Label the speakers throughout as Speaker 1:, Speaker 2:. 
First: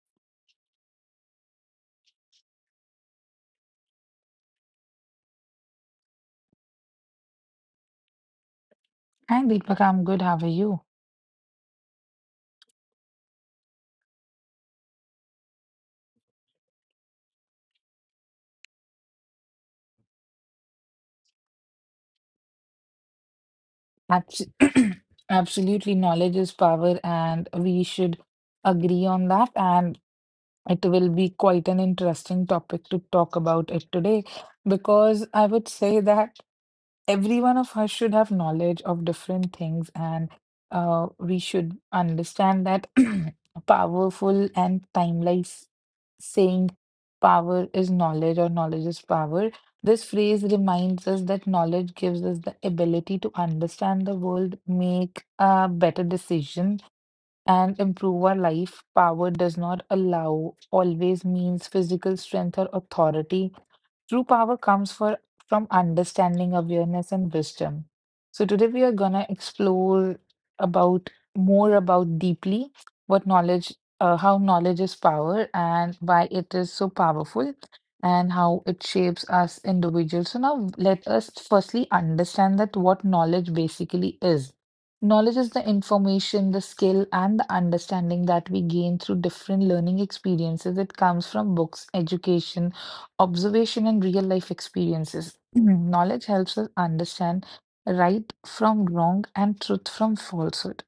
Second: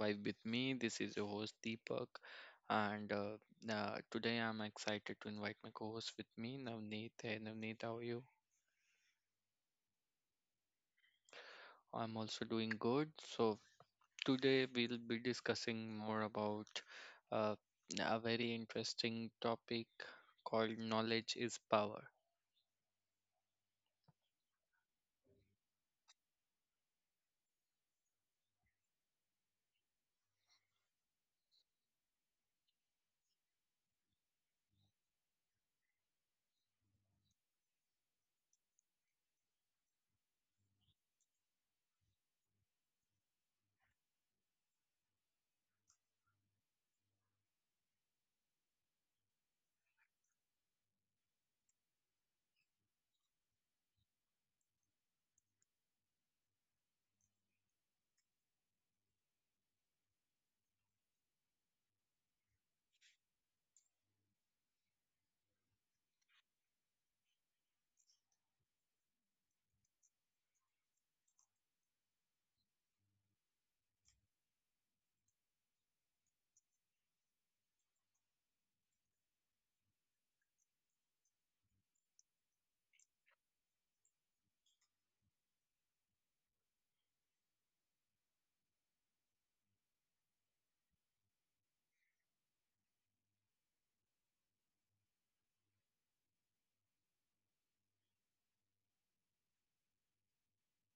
Speaker 1: Vibe with me. This is your host Deepak, and today I'm excited to invite my co-host with me, Navneet. Hey Navneet, how are you?
Speaker 2: Hi, Deepak. I'm good. How are you?
Speaker 1: I'm also doing good. So today we'll be discussing more about uh, a very interesting topic called knowledge is power.
Speaker 2: Abs Absolutely. Knowledge is power, and we should agree on that. And it will be quite an interesting topic to talk about it today because I would say that. Every one of us should have knowledge of different things and we should understand that powerful and timeless saying power is knowledge or knowledge is power. This phrase reminds us that knowledge gives us the ability to understand the world, make a better decision, and improve our life. Power does not allow, always means physical strength or authority. True power comes from understanding, awareness, and wisdom. So today we are gonna explore about more about deeply what knowledge, how knowledge is power, and why it is so powerful, and how it shapes us individuals. So now let us firstly understand that what knowledge basically is. Knowledge is the information, the skill, and the understanding that we gain through different learning experiences. It comes from books, education, observation, and real life experiences. Mhm. Knowledge helps us understand right from wrong and truth from falsehood.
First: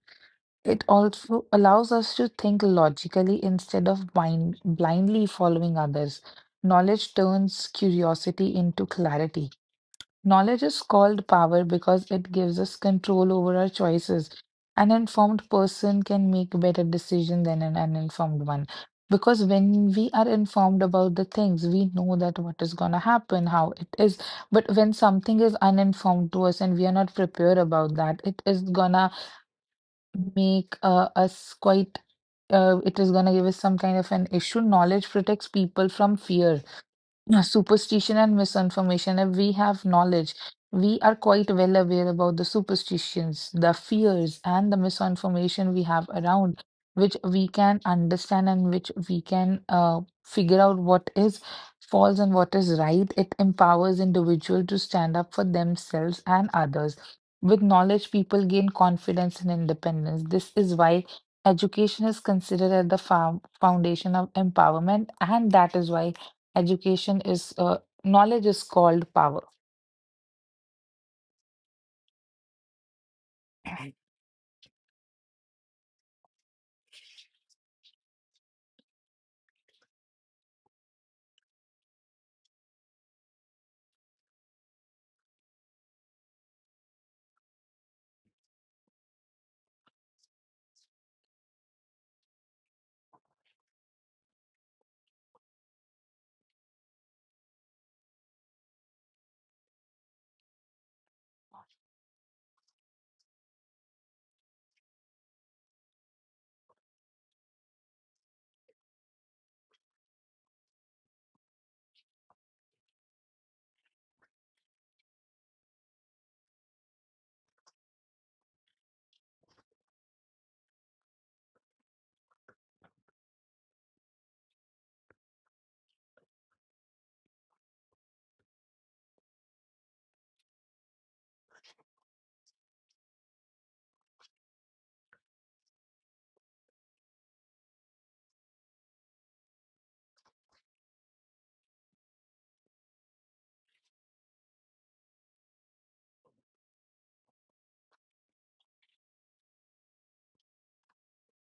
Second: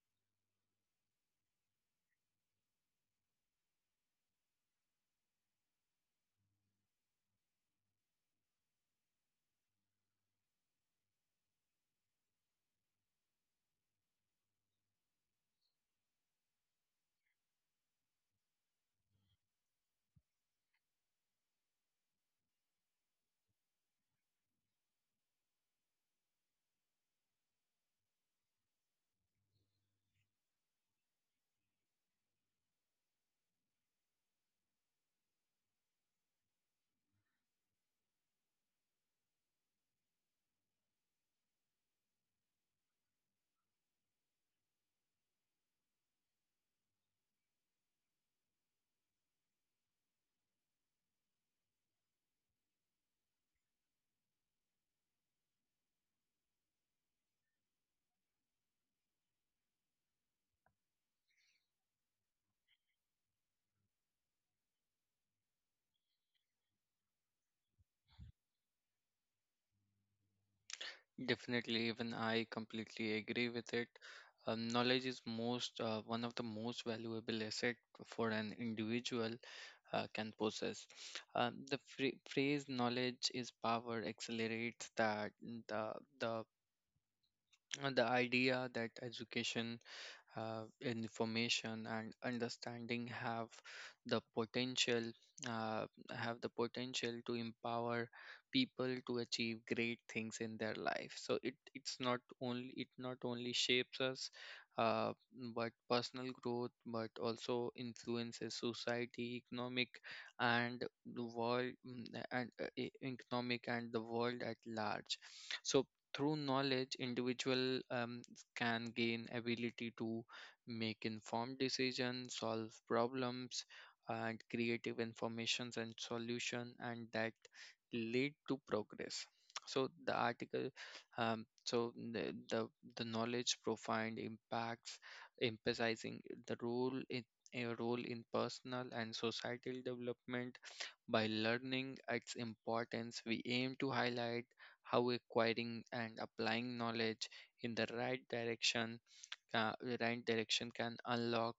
Speaker 2: It also allows us to think logically instead of blindly following others. Knowledge turns curiosity into clarity. Knowledge is called power because it gives us control over our choices. An informed person can make better decisions than an uninformed one. Because when we are informed about the things, we know that what is going to happen, how it is. But when something is uninformed to us and we are not prepared about that, it is going to make us quite, it is going to give us some kind of an issue. Knowledge protects people from fear, yeah, superstition and misinformation. If we have knowledge, we are quite well aware about the superstitions, the fears, and the misinformation we have around, which we can understand and which we can figure out what is false and what is right. It empowers individual to stand up for themselves and others. With knowledge, people gain confidence and independence. This is why education is considered as the foundation of empowerment, and that is why Education is knowledge is called power.
Speaker 1: Definitely, even I completely agree with it. Knowledge is most one of the most valuable asset for an individual can possess. Phrase "knowledge is power" accelerates that the the the idea that education, information and understanding have the potential, uh, have the potential to empower people to achieve great things in their life. So it not only shapes us, uh, but personal growth but also influences society, economic, and the world, economic and the world at large. So through knowledge, individual can gain ability to make informed decisions, solve problems, and creative informations and solution, and that lead to progress. So the article, so the knowledge profound impacts, emphasizing the role in a role in personal and societal development. By learning its importance, we aim to highlight how acquiring and applying knowledge in the right direction ca- the right direction can unlock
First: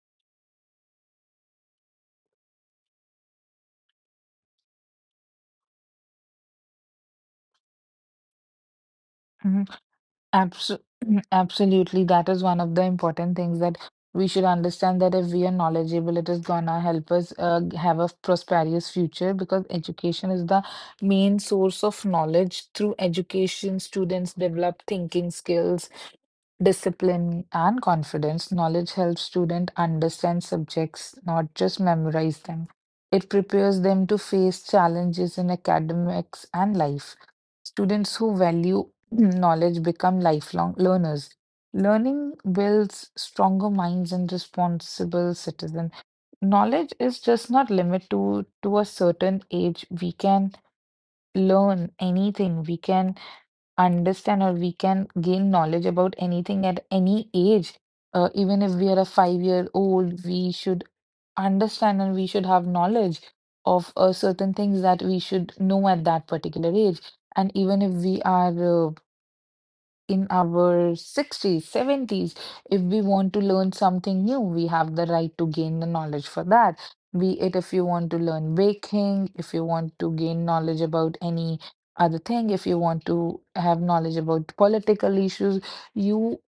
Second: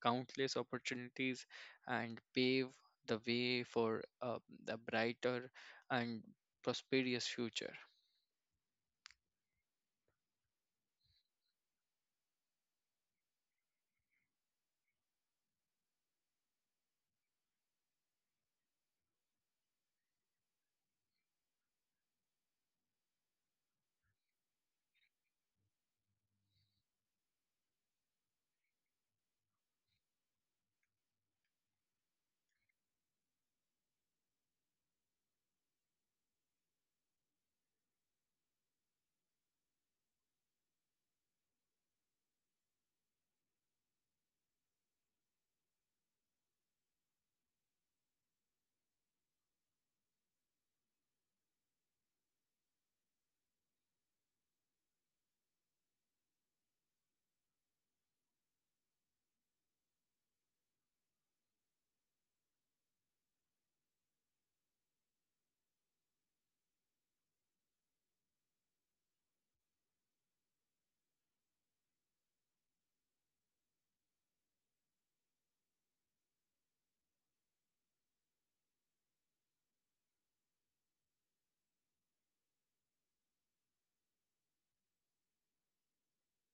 Speaker 1: countless opportunities and pave the way for a brighter and prosperous future.
Speaker 2: Mhm. Abso- absolutely, that is one of the important things that we should understand that if we are knowledgeable, it is gonna help us have a prosperous future because education is the main source of knowledge. Through education, students develop thinking skills, discipline and confidence, knowledge helps students understand subjects, not just memorize them. It prepares them to face challenges in academics and life. Students who value knowledge become lifelong learners. Learning builds stronger minds and responsible citizens. Knowledge is just not limited to a certain age. We can learn anything. We can understand or we can gain knowledge about anything at any age. Even if we are a 5 year old, we should understand and we should have knowledge of certain things that we should know at that particular age. And even if we are uh, in our 60s, 70s, if we want to learn something new, we have the right to gain the knowledge for that. Be it if you want to learn baking, if you want to gain knowledge about any other thing, if you want to have knowledge about political issues, you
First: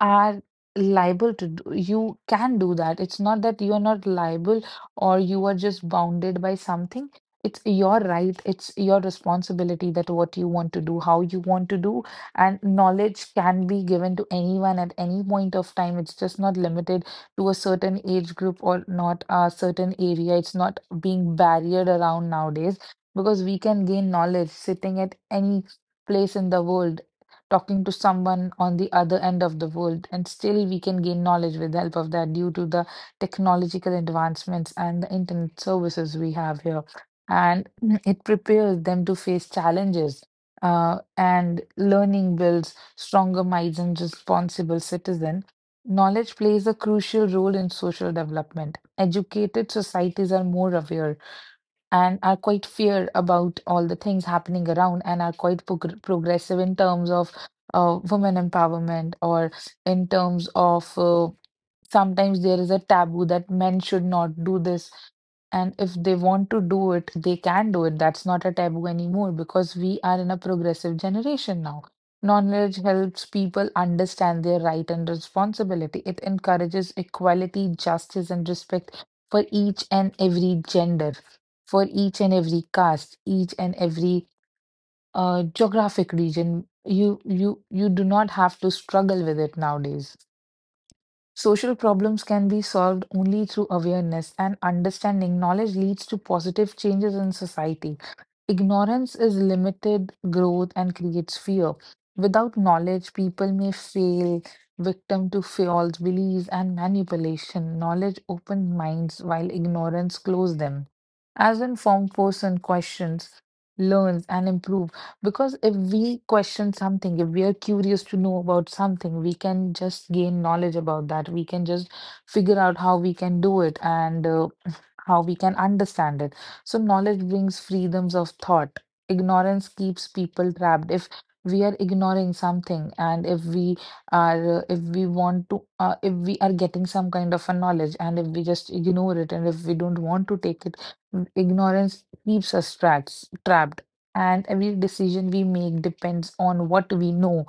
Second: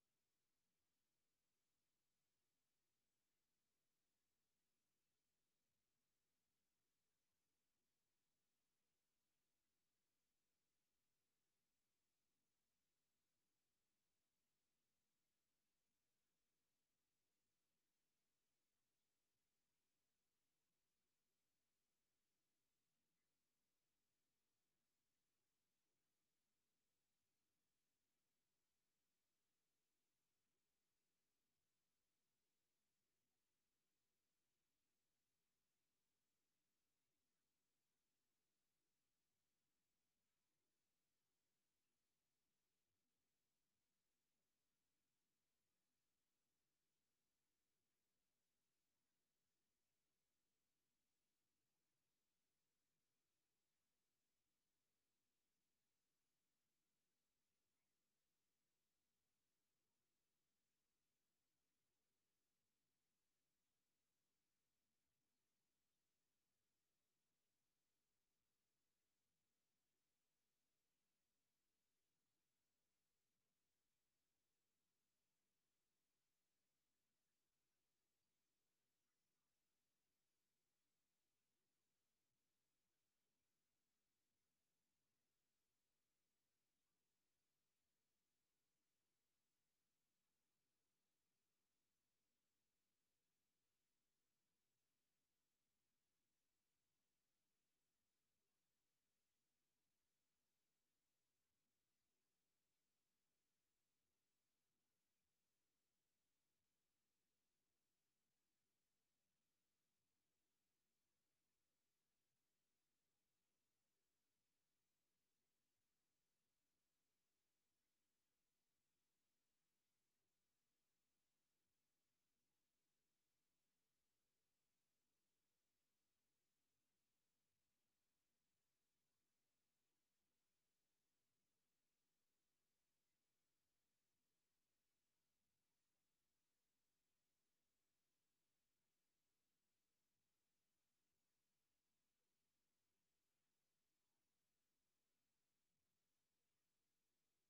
Speaker 2: are liable to do, you can do that. It's not that you are not liable or you are just bounded by something. It's your right, it's your responsibility that what you want to do, how you want to do, and knowledge can be given to anyone at any point of time. It's just not limited to a certain age group or not a certain area. It's not being barriered around nowadays because we can gain knowledge sitting at any place in the world talking to someone on the other end of the world, and still we can gain knowledge with the help of that due to the technological advancements and the internet services we have here. And it prepares them to face challenges. And learning builds stronger minds and responsible citizen. Knowledge plays a crucial role in social development. Educated societies are more aware and are quite fear about all the things happening around and are quite progressive in terms of women empowerment or in terms of sometimes there is a taboo that men should not do this. And if they want to do it, they can do it. That's not a taboo anymore because we are in a progressive generation now. Knowledge helps people understand their right and responsibility. It encourages equality, justice, and respect for each and every gender, for each and every caste, each and every geographic region. You do not have to struggle with it nowadays. Social problems can be solved only through awareness and understanding. Knowledge leads to positive changes in society. Ignorance is limited growth and creates fear. Without knowledge, people may fail, victim to false beliefs and manipulation. Knowledge opens minds while ignorance closes them. As an informed person questions, learns and improves. Because if we question something, if we are curious to know about something, we can just gain knowledge about that. We can just figure out how we can do it and how we can understand it. So, knowledge brings freedoms of thought. Ignorance keeps people trapped. If we are ignoring something and if we are if we are getting some kind of a knowledge and if we just ignore it and if we don't want to take it ignorance keeps us trapped and every decision we make depends on what we know.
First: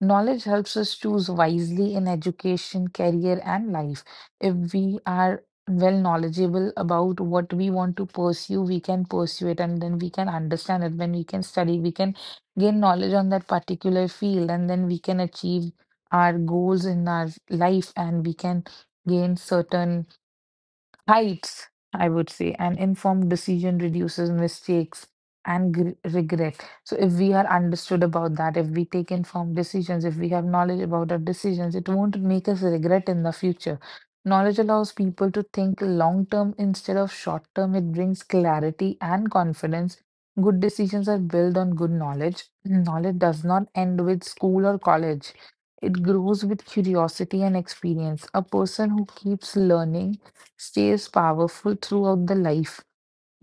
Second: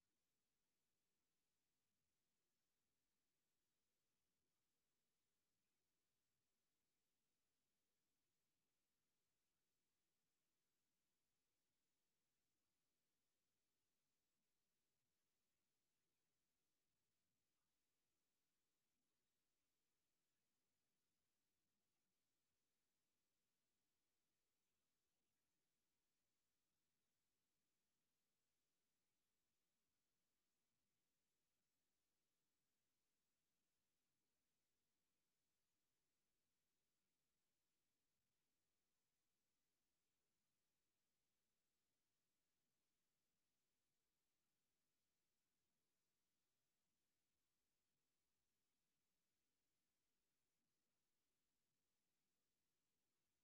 Speaker 2: Knowledge helps us choose wisely in education, career, and life. If we are well knowledgeable about what we want to pursue, we can pursue it and then we can understand it. When we can study, we can gain knowledge on that particular field and then we can achieve our goals in our life and we can gain certain heights, I would say. An informed decision reduces mistakes and gr regret. So, if we are understood about that, if we take informed decisions, if we have knowledge about our decisions, it won't make us regret in the future. Knowledge allows people to think long term instead of short term. It brings clarity and confidence. Good decisions are built on good knowledge. Knowledge does not end with school or college. It grows with curiosity and experience. A person who keeps learning stays powerful throughout the life.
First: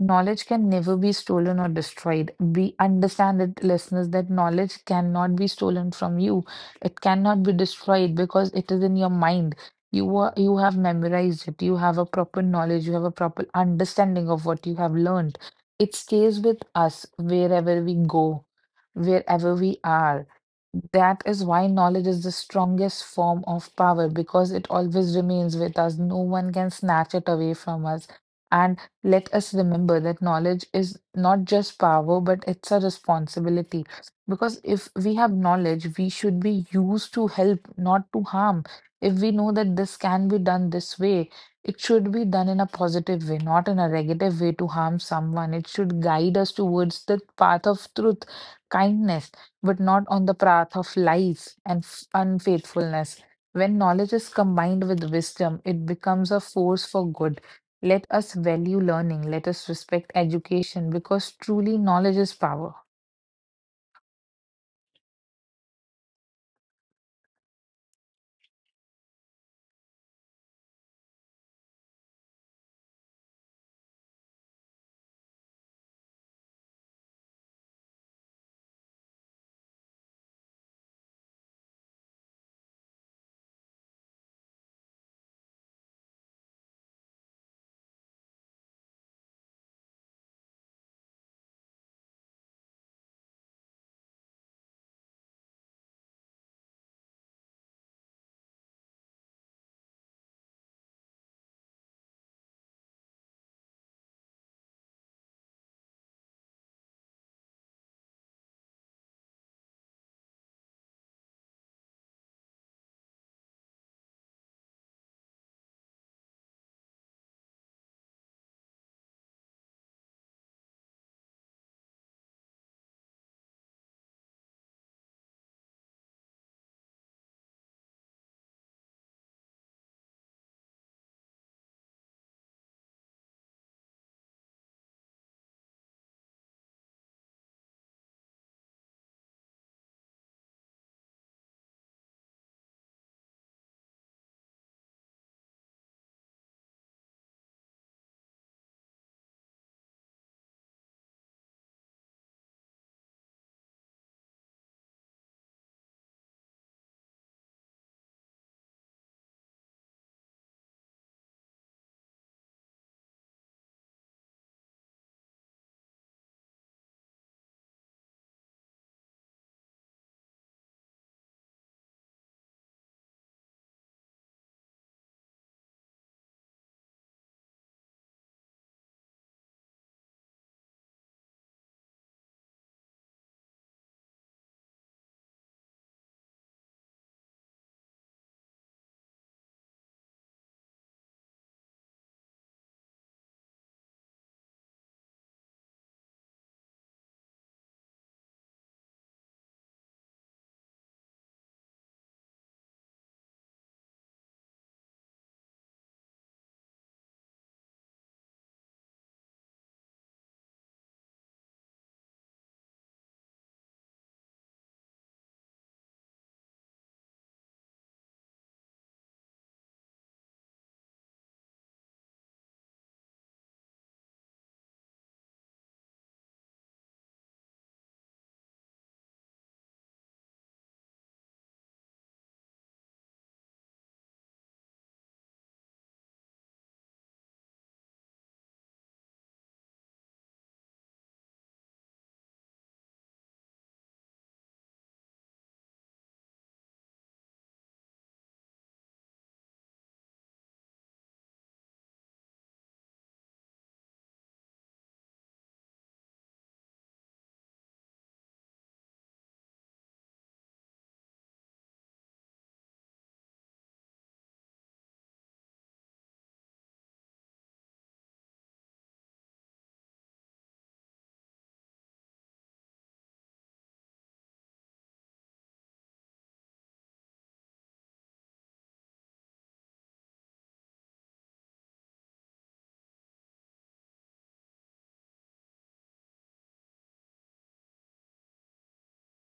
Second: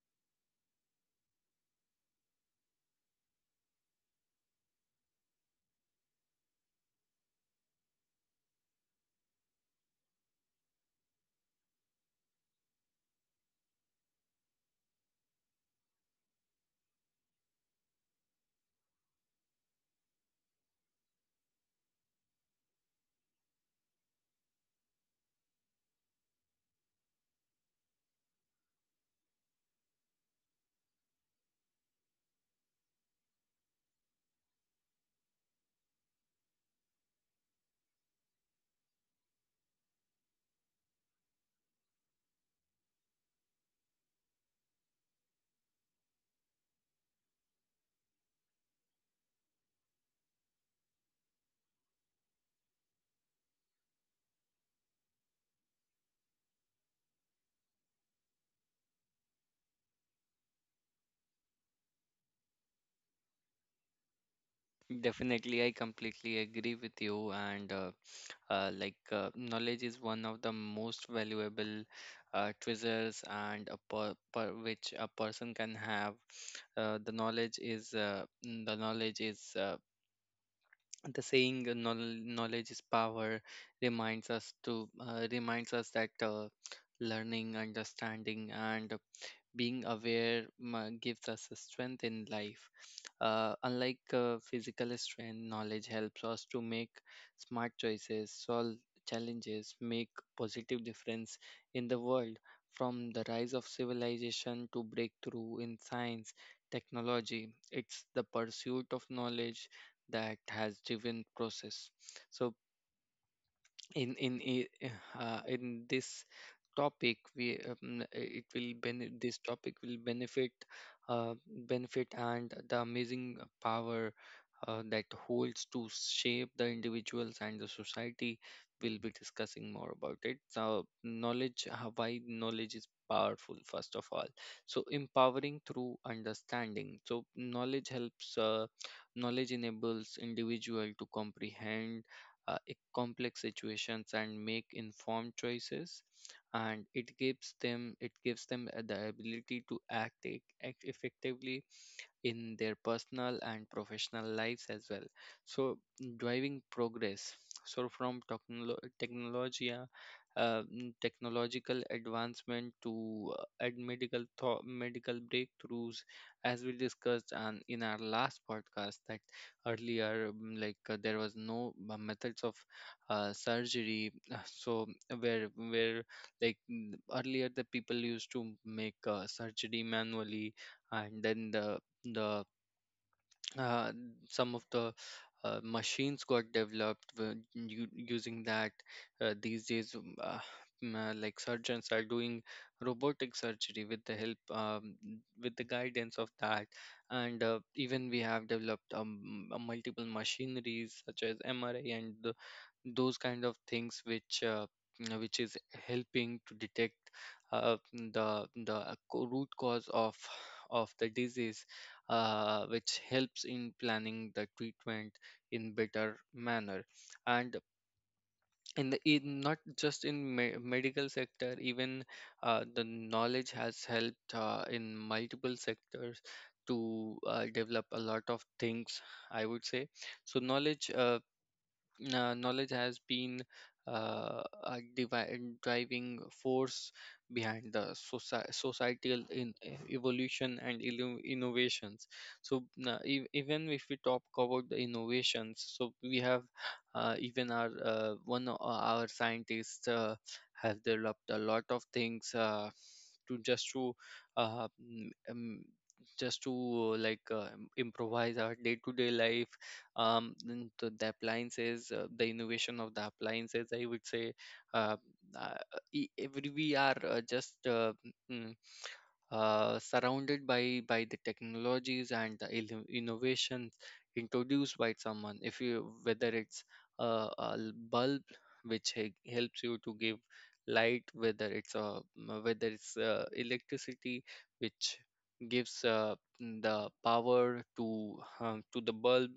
Speaker 2: Knowledge can never be stolen or destroyed. We understand it, listeners, that knowledge cannot be stolen from you. It cannot be destroyed because it is in your mind. You have memorized it. You have a proper knowledge. You have a proper understanding of what you have learned. It stays with us wherever we go, wherever we are. That is why knowledge is the strongest form of power because it always remains with us. No one can snatch it away from us. And let us remember that knowledge is not just power, but it's a responsibility. Because if we have knowledge, we should be used to help, not to harm. If we know that this can be done this way, it should be done in a positive way, not in a negative way to harm someone. It should guide us towards the path of truth, kindness, but not on the path of lies and unfaithfulness. When knowledge is combined with wisdom, it becomes a force for good. Let us value learning, let us respect education because truly knowledge is power.
Speaker 1: Definitely, I completely agree with you. Knowledge is one of the most valuable treasures, and which a person can have. The knowledge is, knowledge is power reminds us to, reminds us that, learning, understanding and being aware gives us a strength in life. Unlike physical strength, knowledge helps us to make smart choices, solve challenges, make positive difference in the world. From the rise of civilization to breakthrough in science, technology, it's the pursuit of knowledge that has driven process. So in in i- in this topic we, this topic will benefit, benefit and the amazing power that holds to shape the individuals and the society. We'll be discussing more about it. So knowledge, why knowledge is powerful first of all. So empowering through understanding. So knowledge enables individual to comprehend complex situations and make informed choices, and it gives them the ability to act, act effectively in their personal and professional lives as well. So driving progress. So from technology, technological advancement to, and medical medical breakthroughs, as we discussed and in our last podcast, that earlier, there was no methods of surgery. Where where Earlier the people used to make surgery manually, and then the uh, some of the machines got developed using that. These days, like surgeons are doing robotic surgery with the help with the guidance of that. And even we have developed, multiple machineries such as mri and those kind of things which, you which is helping to detect the root cause of the disease, which helps in planning the treatment in better manner. And in the, in not just in medical sector, even the knowledge has helped in multiple sectors to develop a lot of things, I would say. So knowledge has been a driving force behind the societal in evolution and innovations. So even if we talk about the innovations, so we have, even our, one of our scientists, has developed a lot of things, to just to mm, just to, improvise our day-to-day life, to the appliances, the innovation of the appliances, I would say. Uh, uh, e- every we are, mm, surrounded by the technologies and the innovations introduced by someone. If you whether it's, uh, bulb which helps you to give light, whether it's electricity which gives the power to, to the bulb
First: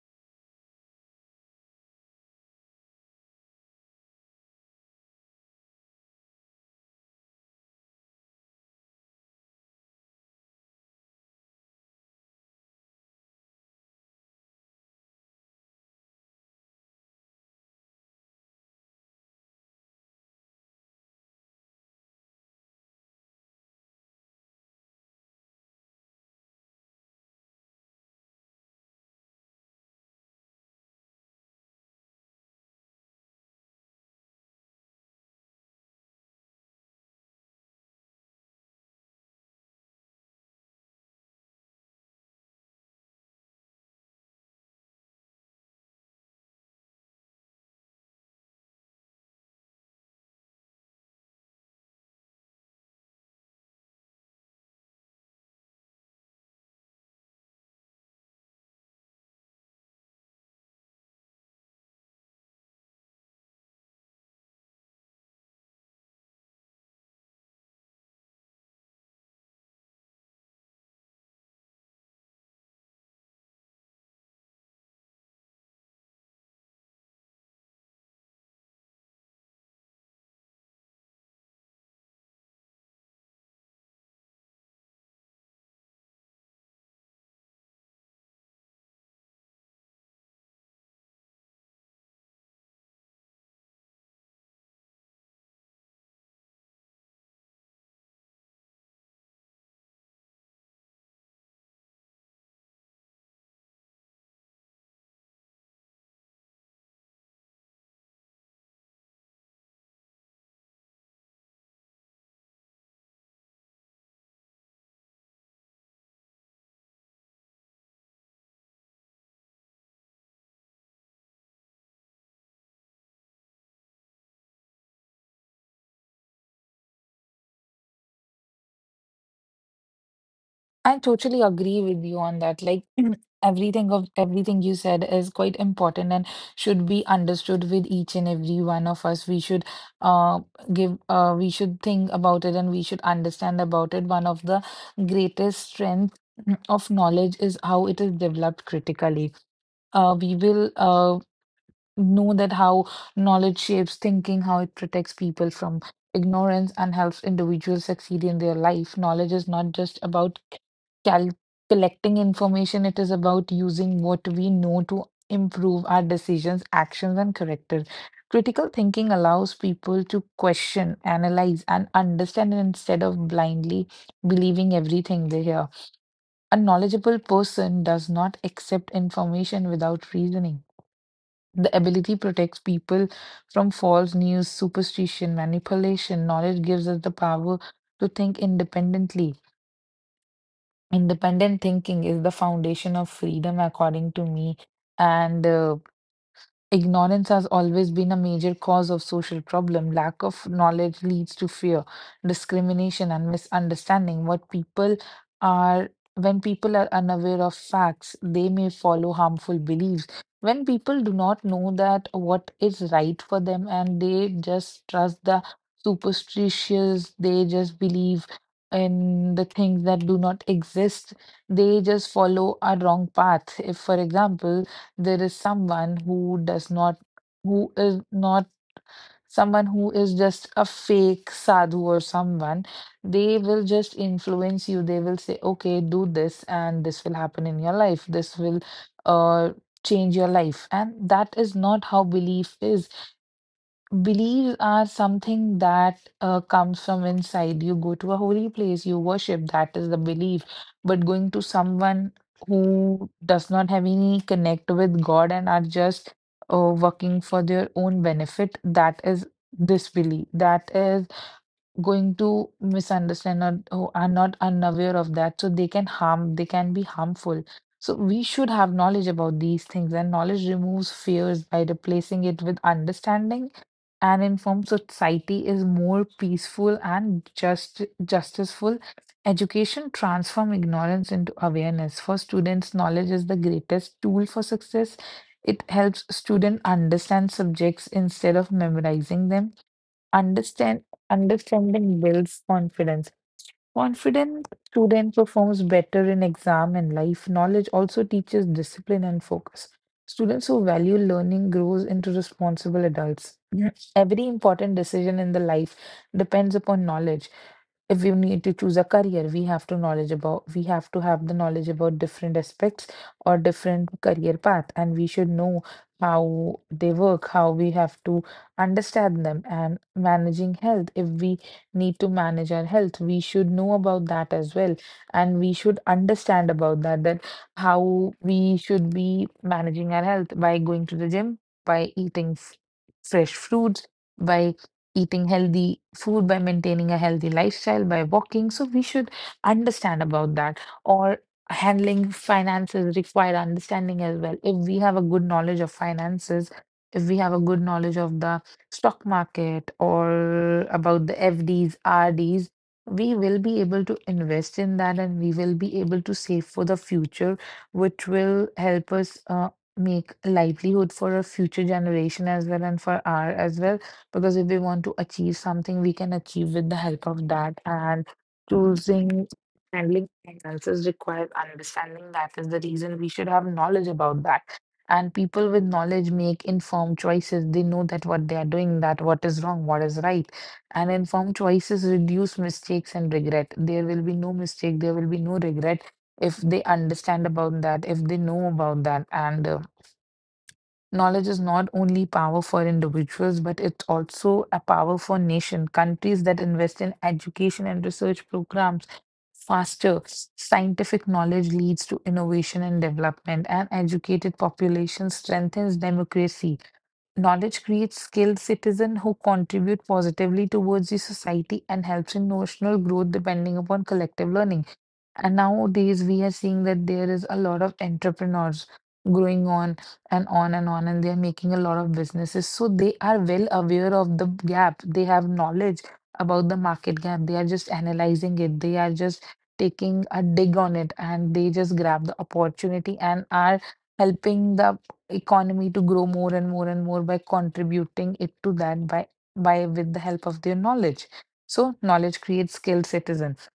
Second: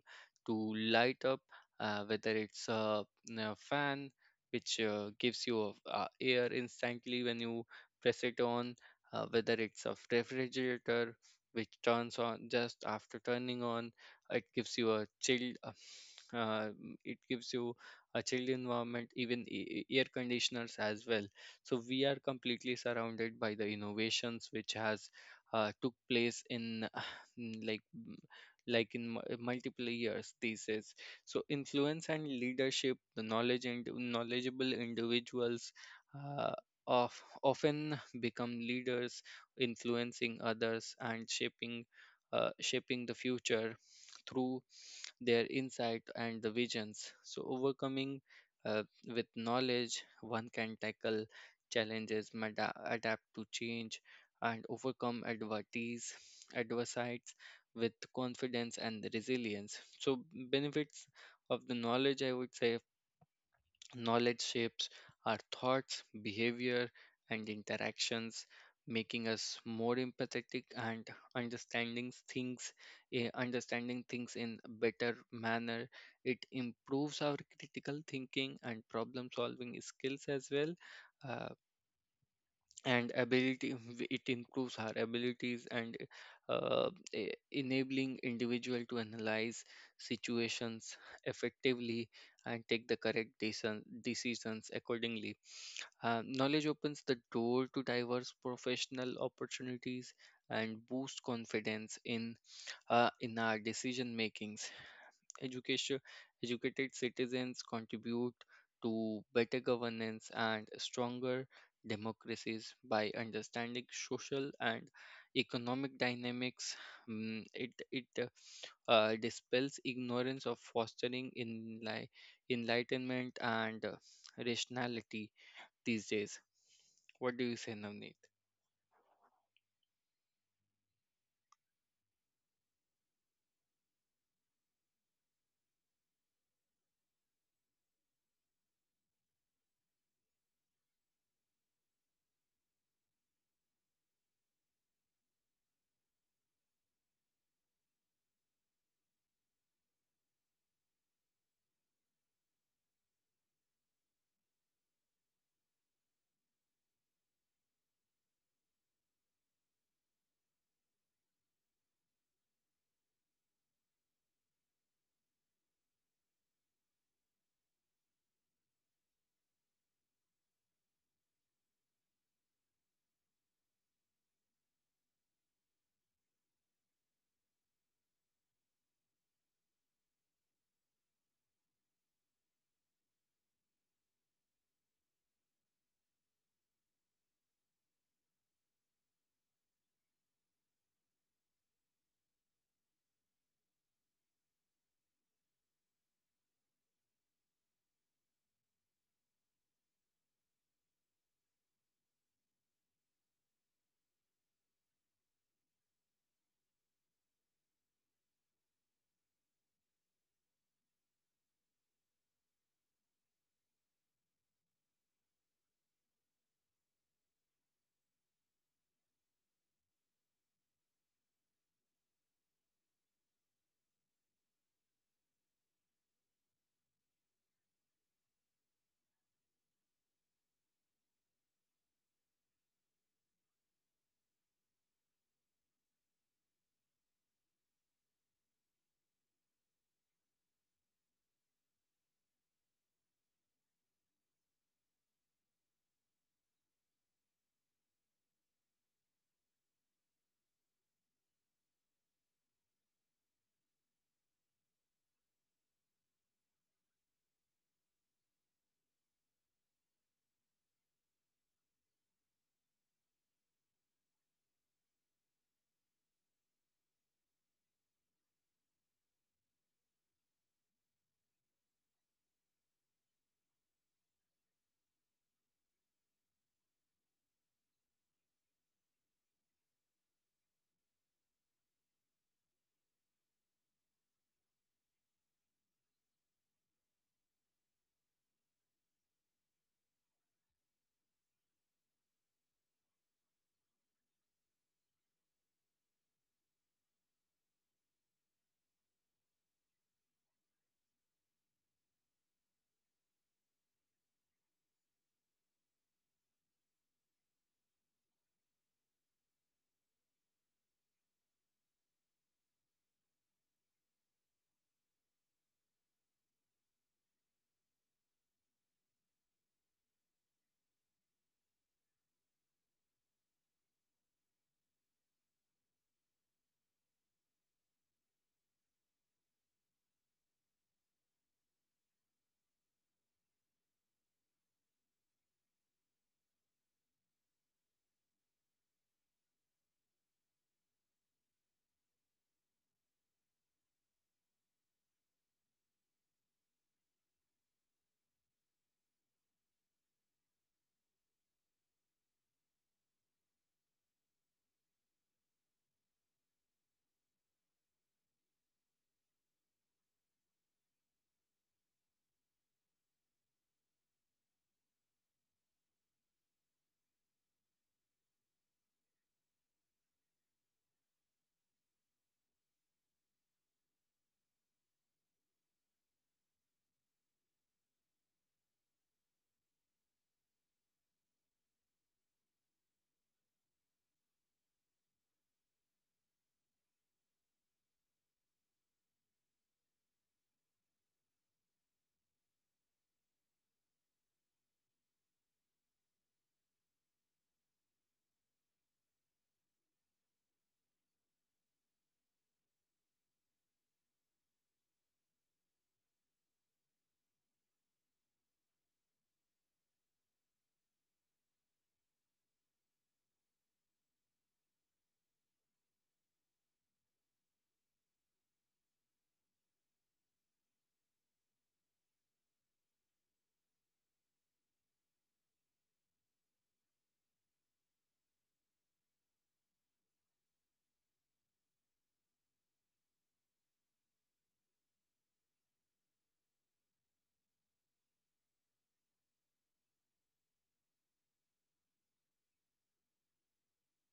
Speaker 1: to light up, whether it's a fan which gives you air instantly when you press it on, whether it's a refrigerator which turns on just after turning on, it gives you a chill. Uh, it gives you a chilled environment, even air conditioners as well. So we are completely surrounded by the innovations which has took place in mm, like multiple years thesis. So influence and leadership, the knowledge and knowledgeable individuals, uh, of often become leaders, influencing others and shaping the future through their insight and the visions. So, overcoming, with knowledge, one can tackle challenges, adapt to change, and overcome adversities with confidence and resilience. So, benefits of the knowledge, I would say, knowledge shapes our thoughts, behavior, and interactions, making us more empathetic and understanding things, understanding things in a better manner. It improves our critical thinking and problem solving skills as well. Uh, and ability it improves our abilities and, enabling individual to analyze situations effectively and take the correct decisions accordingly. Knowledge opens the door to diverse professional opportunities and boost confidence in, in our decision making. Education, educated citizens contribute to better governance and stronger democracies by understanding social and economic dynamics. It dispels ignorance of fostering in like enlightenment and rationality these days. What do you say, Navneet?
Speaker 2: I totally agree with you on that. Like everything you said is quite important and should be understood with each and every one of us. We should uh give we should think about it and we should understand about it. One of the greatest strength of knowledge is how it is developed critically. We will know that how knowledge shapes thinking, how it protects people from ignorance, and helps individuals succeed in their life. Knowledge is not just about cal- collecting information, it is about using what we know to improve our decisions, actions, and character. Critical thinking allows people to question, analyze, and understand instead of blindly believing everything they hear. A knowledgeable person does not accept information without reasoning. The ability protects people from false news, superstition, manipulation. Knowledge gives us the power to think independently. Independent thinking is the foundation of freedom, according to me. And Ignorance has always been a major cause of social problem. Lack of knowledge leads to fear, discrimination, and misunderstanding. What people are when people are unaware of facts, they may follow harmful beliefs. When people do not know that what is right for them and they just trust the superstitious, they just believe in the things that do not exist, they just follow a wrong path. If, for example, there is someone who does not who is not someone who is just a fake sadhu or someone, they will just influence you. They will say, okay, do this and this will happen in your life. This will uh change your life, and that is not how belief is. Beliefs are something that comes from inside. You go to a holy place, you worship, that is the belief. But going to someone who does not have any connect with God and are just working for their own benefit, that is disbelief. That is going to misunderstand or who are not unaware of that. So they can harm, they can be harmful. So we should have knowledge about these things, and knowledge removes fears by replacing it with understanding. An informed So society is more peaceful and just justiceful. Education transforms ignorance into awareness. For students, knowledge is the greatest tool for success. It helps students understand subjects instead of memorizing them. Understand understanding builds confidence. Confident student performs better in exam and life. Knowledge also teaches discipline and focus. Students who value learning grows into responsible adults. Yes. Every important decision in the life depends upon knowledge. If we need to choose a career, we have to have the knowledge about different aspects or different career path, and we should know how they work, how we have to understand them, and managing health. If we need to manage our health, we should know about that as well. And we should understand about that, that how we should be managing our health by going to the gym, by eating fresh fruits, by eating healthy food, by maintaining a healthy lifestyle, by walking. So we should understand about that. Or handling finances require understanding as well. If we have a good knowledge of finances, if we have a good knowledge of the stock market or about the FDs, RDs, we will be able to invest in that and we will be able to save for the future, which will help us make a livelihood for a future generation as well and for our as well. Because if we want to achieve something, we can achieve with the help of that. And choosing handling finances requires understanding. That is the reason we should have knowledge about that, and people with knowledge make informed choices. They know that what they are doing, that what is wrong, what is right, and informed choices reduce mistakes and regret. There will be no mistake, there will be no regret if they understand about that, if they know about that, and knowledge is not only power for individuals, but it's also a power for nation. Countries that invest in education and research programs faster. Scientific knowledge leads to innovation and development, and educated population strengthens democracy. Knowledge creates skilled citizens who contribute positively towards the society and helps in notional growth depending upon collective learning. And nowadays, we are seeing that there is a lot of entrepreneurs growing on and on and on, and they are making a lot of businesses. So they are well aware of the gap. They have knowledge about the market gap. They are just analyzing it. They are just taking a dig on it, and they just grab the opportunity and are helping the economy to grow more and more and more by contributing it to that, by with the help of their knowledge. So knowledge creates skilled citizens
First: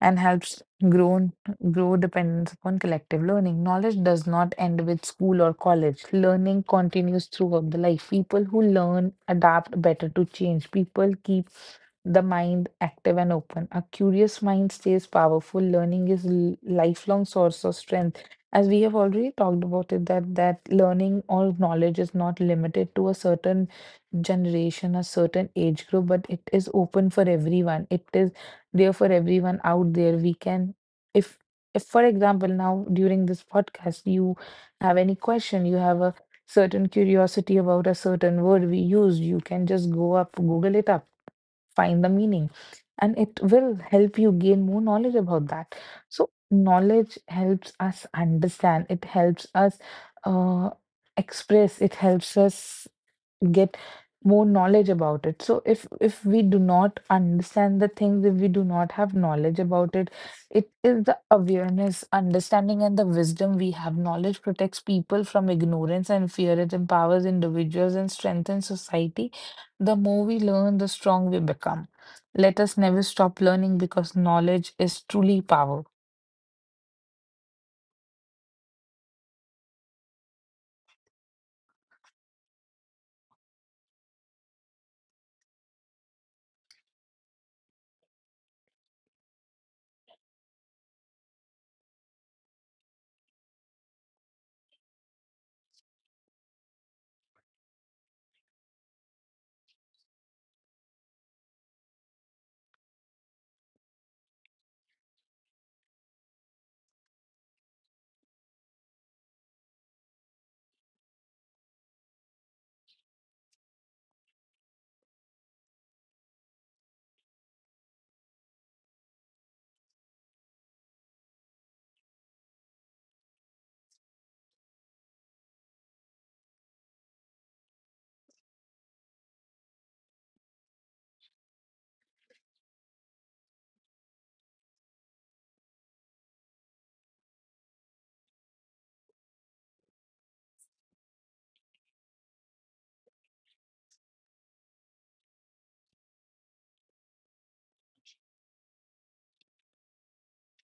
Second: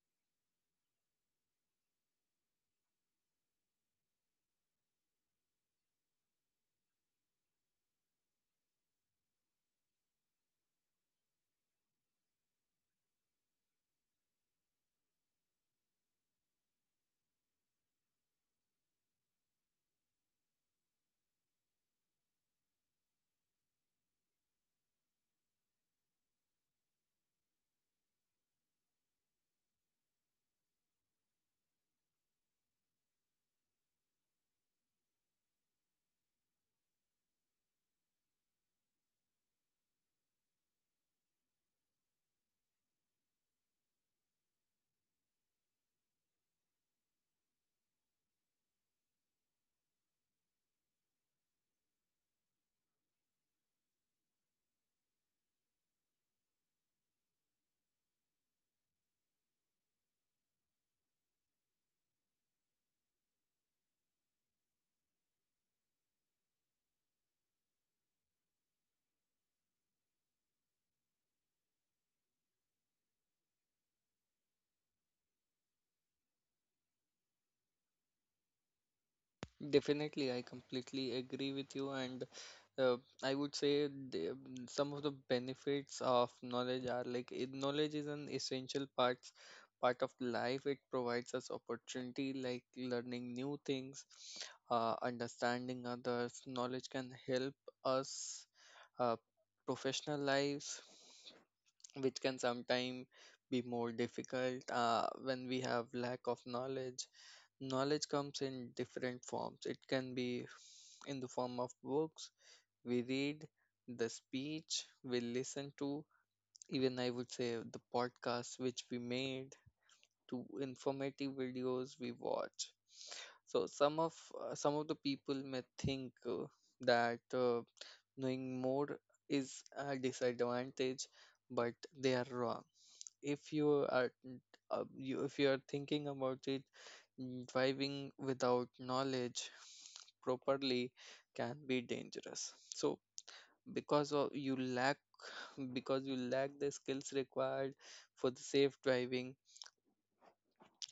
Speaker 2: and helps grown grow dependence upon collective learning. Knowledge does not end with school or college. Learning continues throughout the life. People who learn adapt better to change. People keep the mind active and open. A curious mind stays powerful. Learning is lifelong source of strength. As we have already talked about it, that learning or knowledge is not limited to a certain generation, a certain age group, but it is open for everyone. It is there for everyone out there. We can, if, if for example, now during this podcast, you have any question, you have a certain curiosity about a certain word we use, you can just go up, Google it up, find the meaning, and it will help you gain more knowledge about that. So, knowledge helps us understand, it helps us uh, express, it helps us get more knowledge about it. So if we do not understand the things, if we do not have knowledge about it, it is the awareness, understanding, and the wisdom we have. Knowledge protects people from ignorance and fear. It empowers individuals and strengthens society. The more we learn, the strong we become. Let us never stop learning because knowledge is truly power.
Speaker 1: Definitely, I completely agree with you, and, uh, I would say some of the benefits of knowledge are knowledge is an essential part of life. It provides us opportunity, like learning new things, understanding others. Knowledge can help us uh, professional lives, which can sometimes be more difficult when we have lack of knowledge. Knowledge comes in different forms. It can be in the form of books we read, the speech we listen to, even I would say the podcasts which we made, to informative videos we watch. So some of the people may think that knowing more is a disadvantage, but they are wrong. If you are, if you are thinking about it, driving without knowledge properly can be dangerous. So because of you lack because you lack the skills required for the safe driving,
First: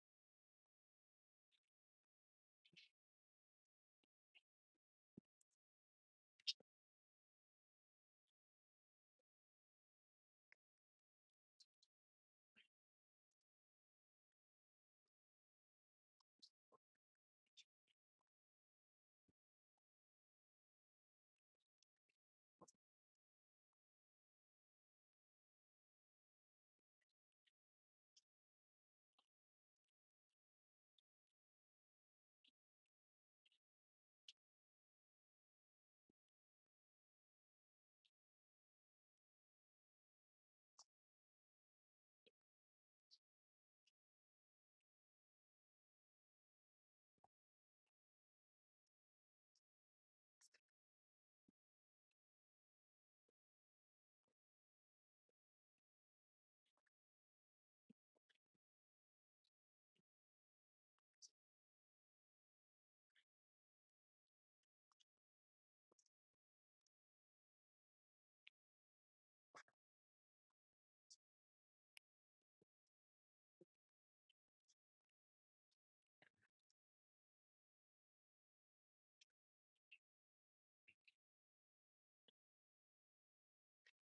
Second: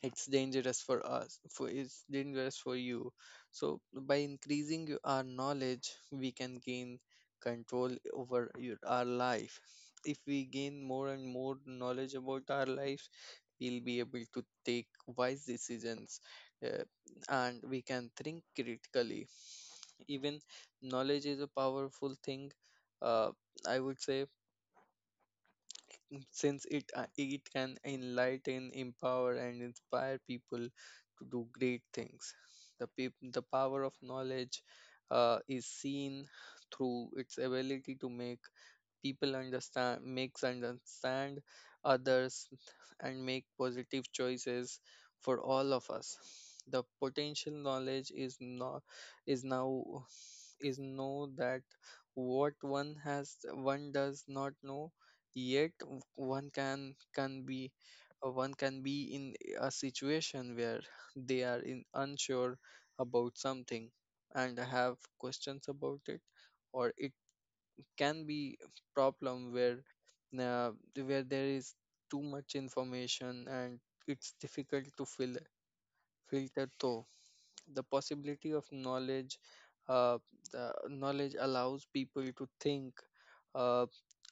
Speaker 1: it's dangerous for you. So by increasing our knowledge, we can gain control over our life. If we gain more and more knowledge about our lives, we'll be able to take wise decisions, uh, and we can think critically. Even knowledge is a powerful thing, uh, I would say, since it can enlighten, empower, and inspire people to do great things. The power of knowledge is seen through its ability to make people understand, makes understand others, and make positive choices for all of us. The potential knowledge is not is now is Know that what one has, one does not know yet. One can be, one can be in a situation where they are in unsure about something and have questions about it, or it can be problem where, uh, where there is too much information and it's difficult to filter through the possibility of knowledge. Uh, the knowledge allows people to think, uh,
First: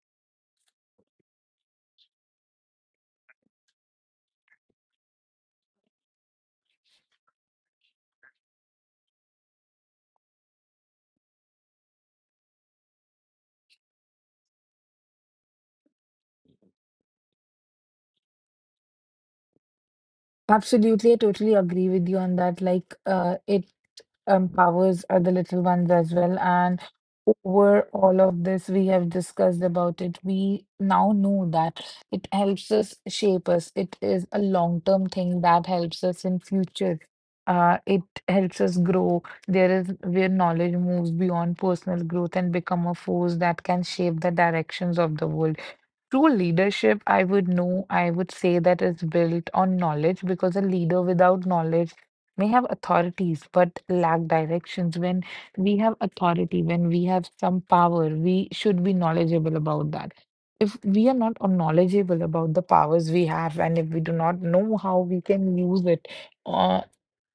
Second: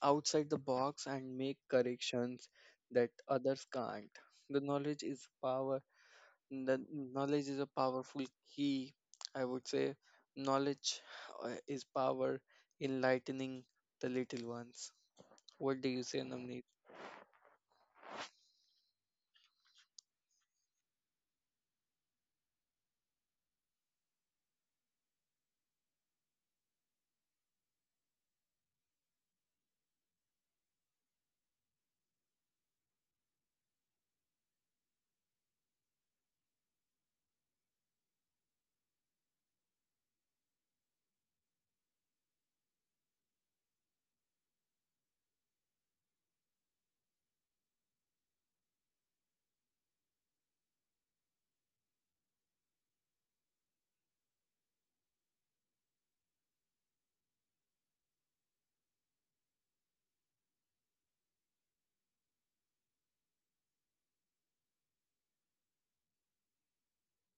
Speaker 1: outside the box and make corrections that others can't. The knowledge is power. The knowledge is a powerful key, I would say. Knowledge, is power, enlightening the little ones. What do you say, Namneet?
Speaker 2: Absolutely, I totally agree with you on that. Like, it empowers other little ones as well. And over all of this, we have discussed about it. We now know that it helps us shape us. It is a long-term thing that helps us in future. It helps us grow. There is where knowledge moves beyond personal growth and become a force that can shape the directions of the world. True leadership, I would say that is built on knowledge because a leader without knowledge may have authorities but lack directions. When we have authority, when we have some power, we should be knowledgeable about that. If we are not knowledgeable about the powers we have and if we do not know how we can use it uh,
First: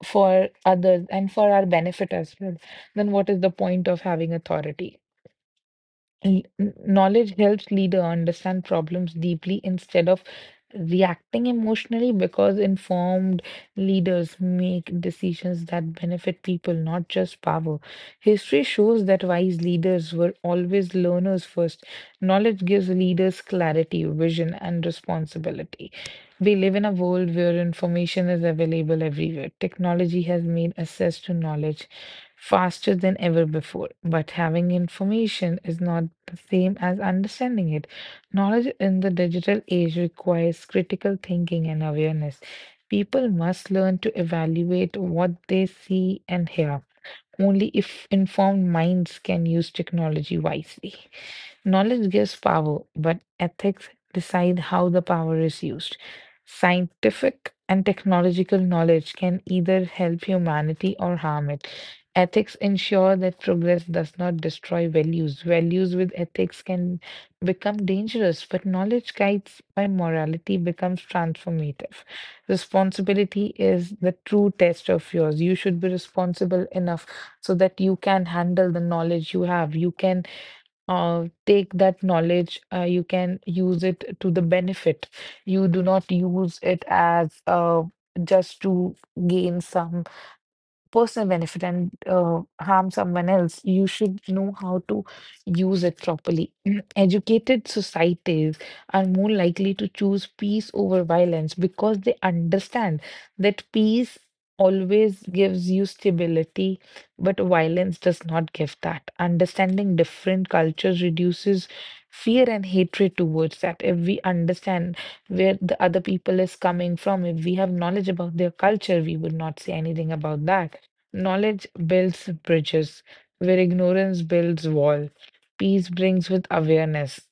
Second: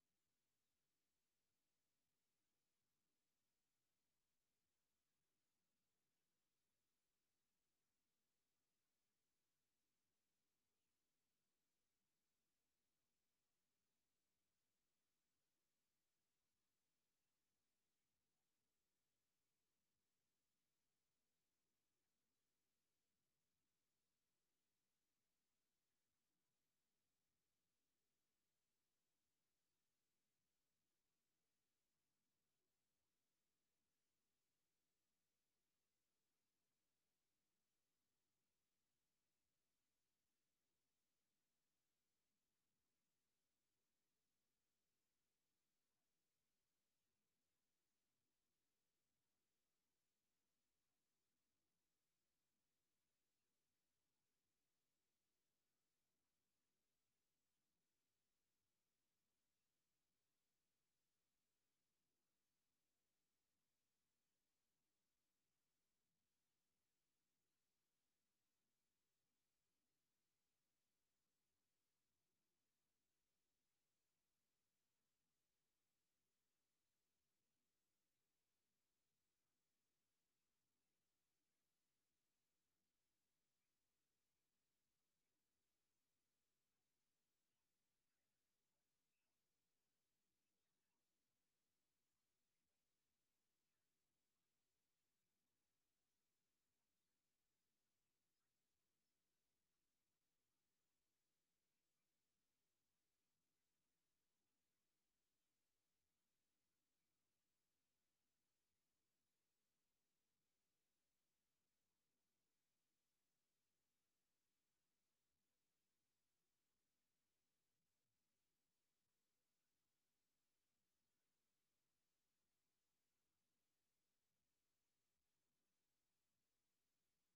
Speaker 2: for others and for our benefit as well, then what is the point of having authority? And knowledge helps leader understand problems deeply instead of reacting emotionally because informed leaders make decisions that benefit people, not just power. History shows that wise leaders were always learners first. Knowledge gives leaders clarity, vision, and responsibility. We live in a world where information is available everywhere. Technology has made access to knowledge faster than ever before. But having information is not the same as understanding it. Knowledge in the digital age requires critical thinking and awareness. People must learn to evaluate what they see and hear. Only if informed minds can use technology wisely. Knowledge gives power, but ethics decide how the power is used. Scientific and technological knowledge can either help humanity or harm it. Ethics ensure that progress does not destroy values. Values with ethics can become dangerous, but knowledge guides by morality becomes transformative. Responsibility is the true test of yours. You should be responsible enough so that you can handle the knowledge you have. You can take that knowledge, you can use it to the benefit. You do not use it as just to gain some personal benefit and harm someone else. You should know how to use it properly. Educated societies are more likely to choose peace over violence because they understand that peace always gives you stability, but violence does not give that. Understanding different cultures reduces fear and hatred towards that. If we understand where the other people is coming from, if we have knowledge about their culture, we would not say anything about that. Knowledge builds bridges where ignorance builds wall. Peace brings with awareness.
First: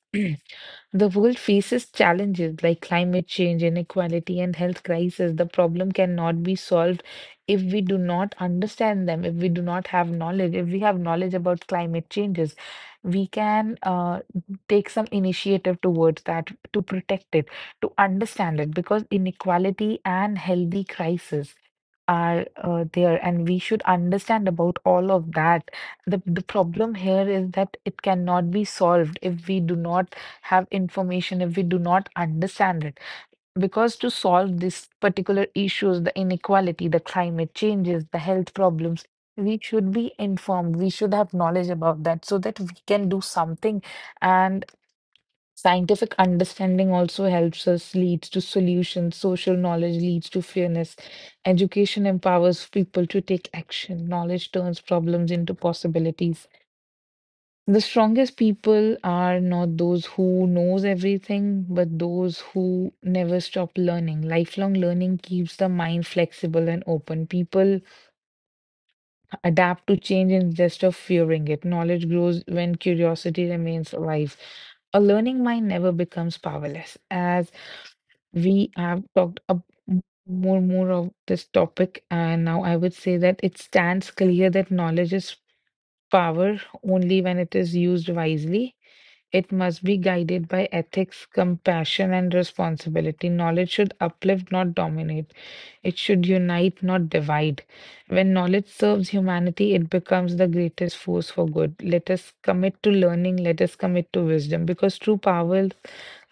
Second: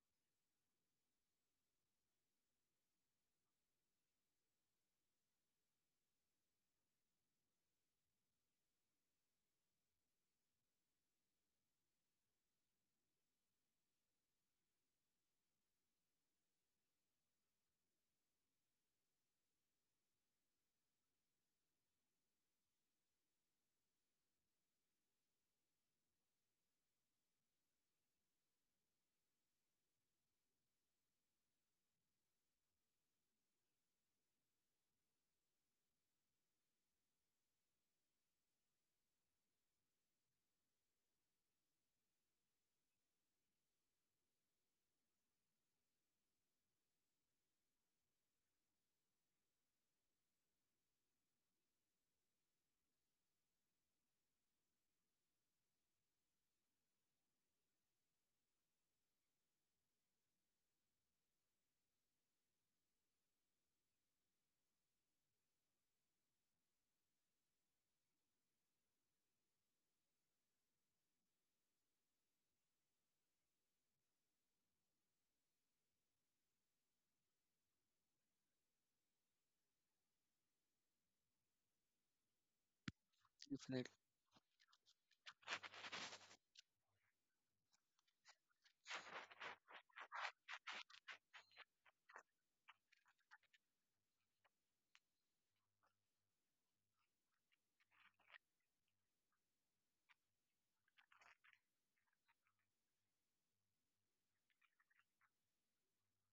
Speaker 2: The world faces challenges like climate change, inequality, and health crisis. The problem cannot be solved if we do not understand them, if we do not have knowledge. If we have knowledge about climate changes, we can take some initiative towards that to protect it, to understand it, because inequality and healthy crisis are there, and we should understand about all of that. The problem here is that it cannot be solved if we do not have information, if we do not understand it. Because to solve these particular issues, the inequality, the climate changes, the health problems, we should be informed. We should have knowledge about that so that we can do something. And scientific understanding also helps us leads to solutions, social knowledge leads to fairness, education empowers people to take action, knowledge turns problems into possibilities. The strongest people are not those who knows everything, but those who never stop learning. Lifelong learning keeps the mind flexible and open. People adapt to change instead of fearing it. Knowledge grows when curiosity remains alive. A learning mind never becomes powerless. As we have talked m- more of this topic, and now I would say that it stands clear that knowledge is power only when it is used wisely. It must be guided by ethics, compassion, and responsibility. Knowledge should uplift, not dominate. It should unite, not divide. When knowledge serves humanity, it becomes the greatest force for good. Let us commit to learning, let us commit to wisdom, because true power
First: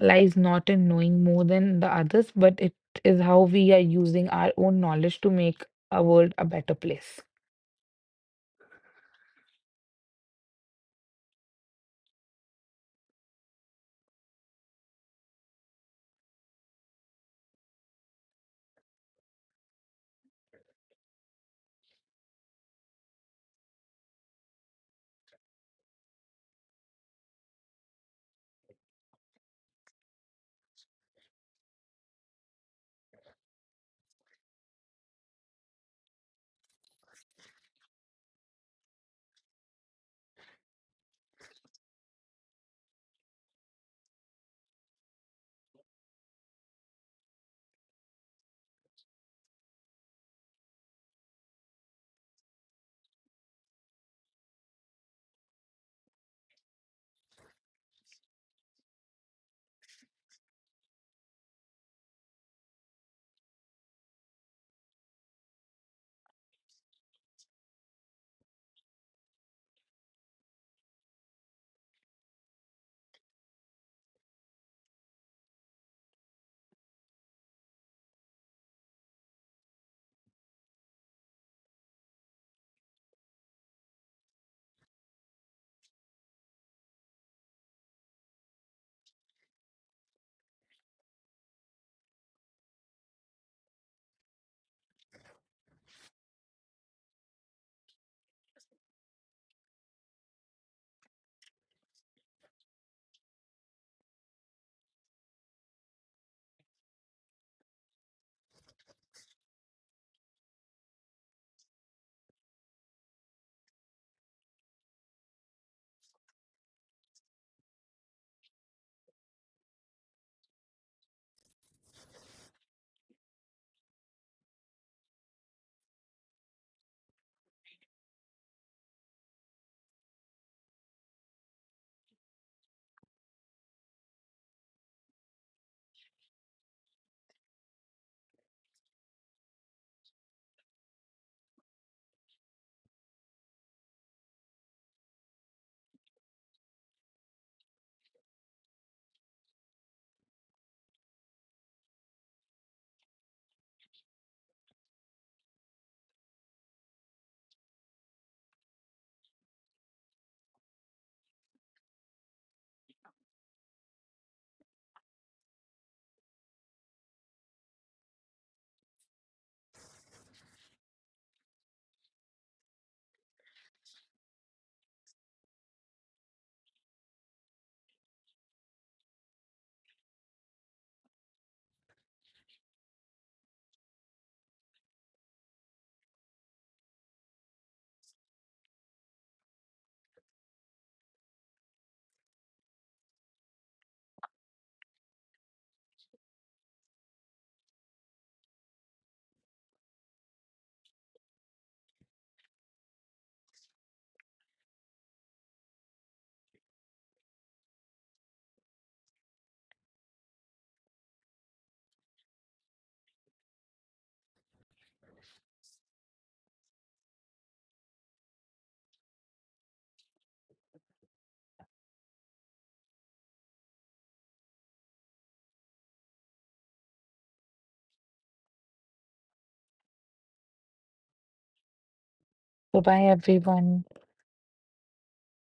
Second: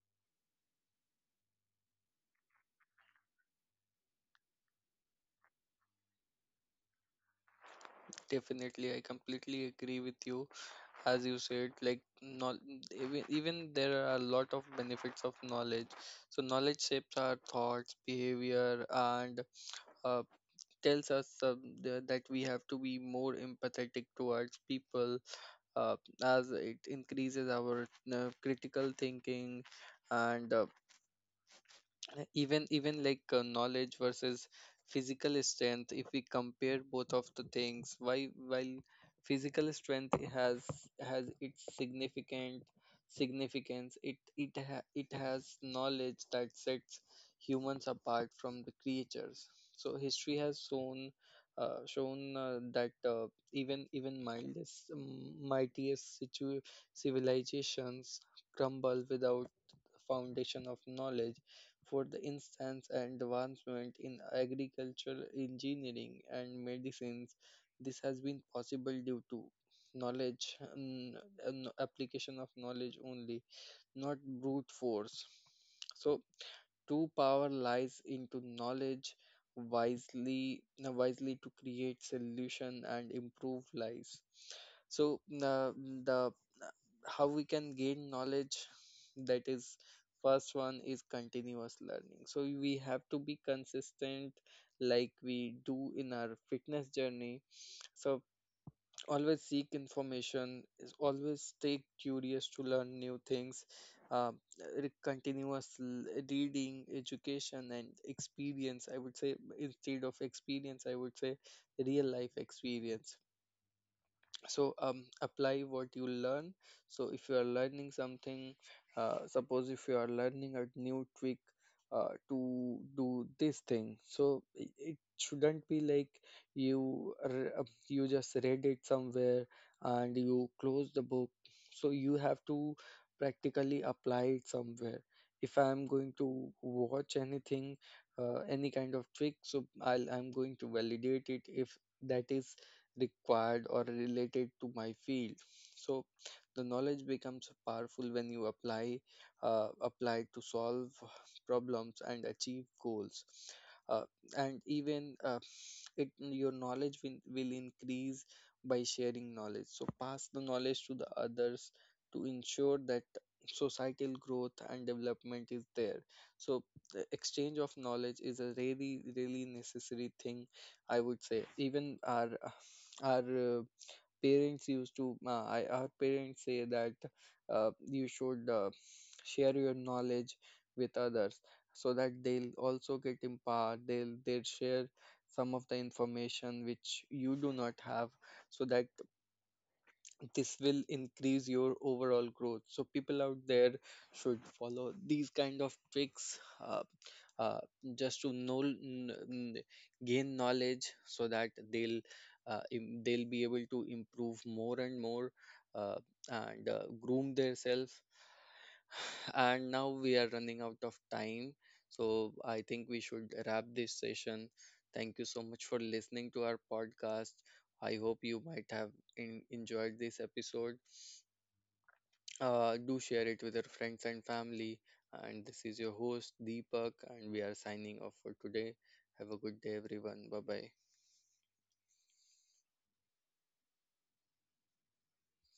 Speaker 2: lies not in knowing more than the others, but it is how we are using our own knowledge to make our world a better place.
Speaker 1: Definitely, I completely agree with you. As you said, like not even, even there are a lot of benefits of knowledge. So knowledge shapes our thoughts, behavior, and, uh, tells us, that we have to be more empathetic towards people. Uh, as it increases our, critical thinking, and, even even like knowledge versus physical strength, if we compare both of the things, why while physical strength has its significant significance, it has knowledge that sets humans apart from the creatures. So history has shown that even mildest mightiest civilizations crumble without foundation of knowledge. For the instance, advancement in agricultural engineering and medicines. This has been possible due to knowledge, an application of knowledge only, not brute force. So, true power lies into knowledge, wisely to create solution and improve lives. So the how we can gain knowledge, that is, first one is continuous learning. So we have to be consistent like we do in our fitness journey. So always seek information, is always stay curious to learn new things. uh, re- continuous l- Reading, education and experience. I would say instead of experience I would say real life experience. So, apply what you learn. So if you are learning something, suppose if you are learning a new trick, to do this thing. So it shouldn't be like you, you just read it somewhere and you close the book. So you have to practically apply it somewhere. If I am going to watch anything, any kind of trick, so I'm going to validate it if that is required or related to my field. So the knowledge becomes powerful when you apply, apply to solve problems and achieve goals. Uh, and even uh, it your knowledge will increase by sharing knowledge. So pass the knowledge to the others to ensure that societal growth and development is there. So the exchange of knowledge is a really really necessary thing, I would say. Even our parents used to I, our parents say that, you should, share your knowledge with others so that they'll also get empowered. They'll share some of the information which you do not have, so that this will increase your overall growth. So people out there should follow these kind of tricks, uh, uh, just to gain knowledge so that they'll be able to improve more and more, uh, and groom themselves. and now we are running out of time, so I think we should wrap this session. Thank you so much for listening to our podcast. I hope you might have enjoyed this episode. Do share it with your friends and family. And this is your host, Deepak, and we are signing off for today. Have a good day, everyone. Bye bye.
Speaker 2: Bye bye, everyone.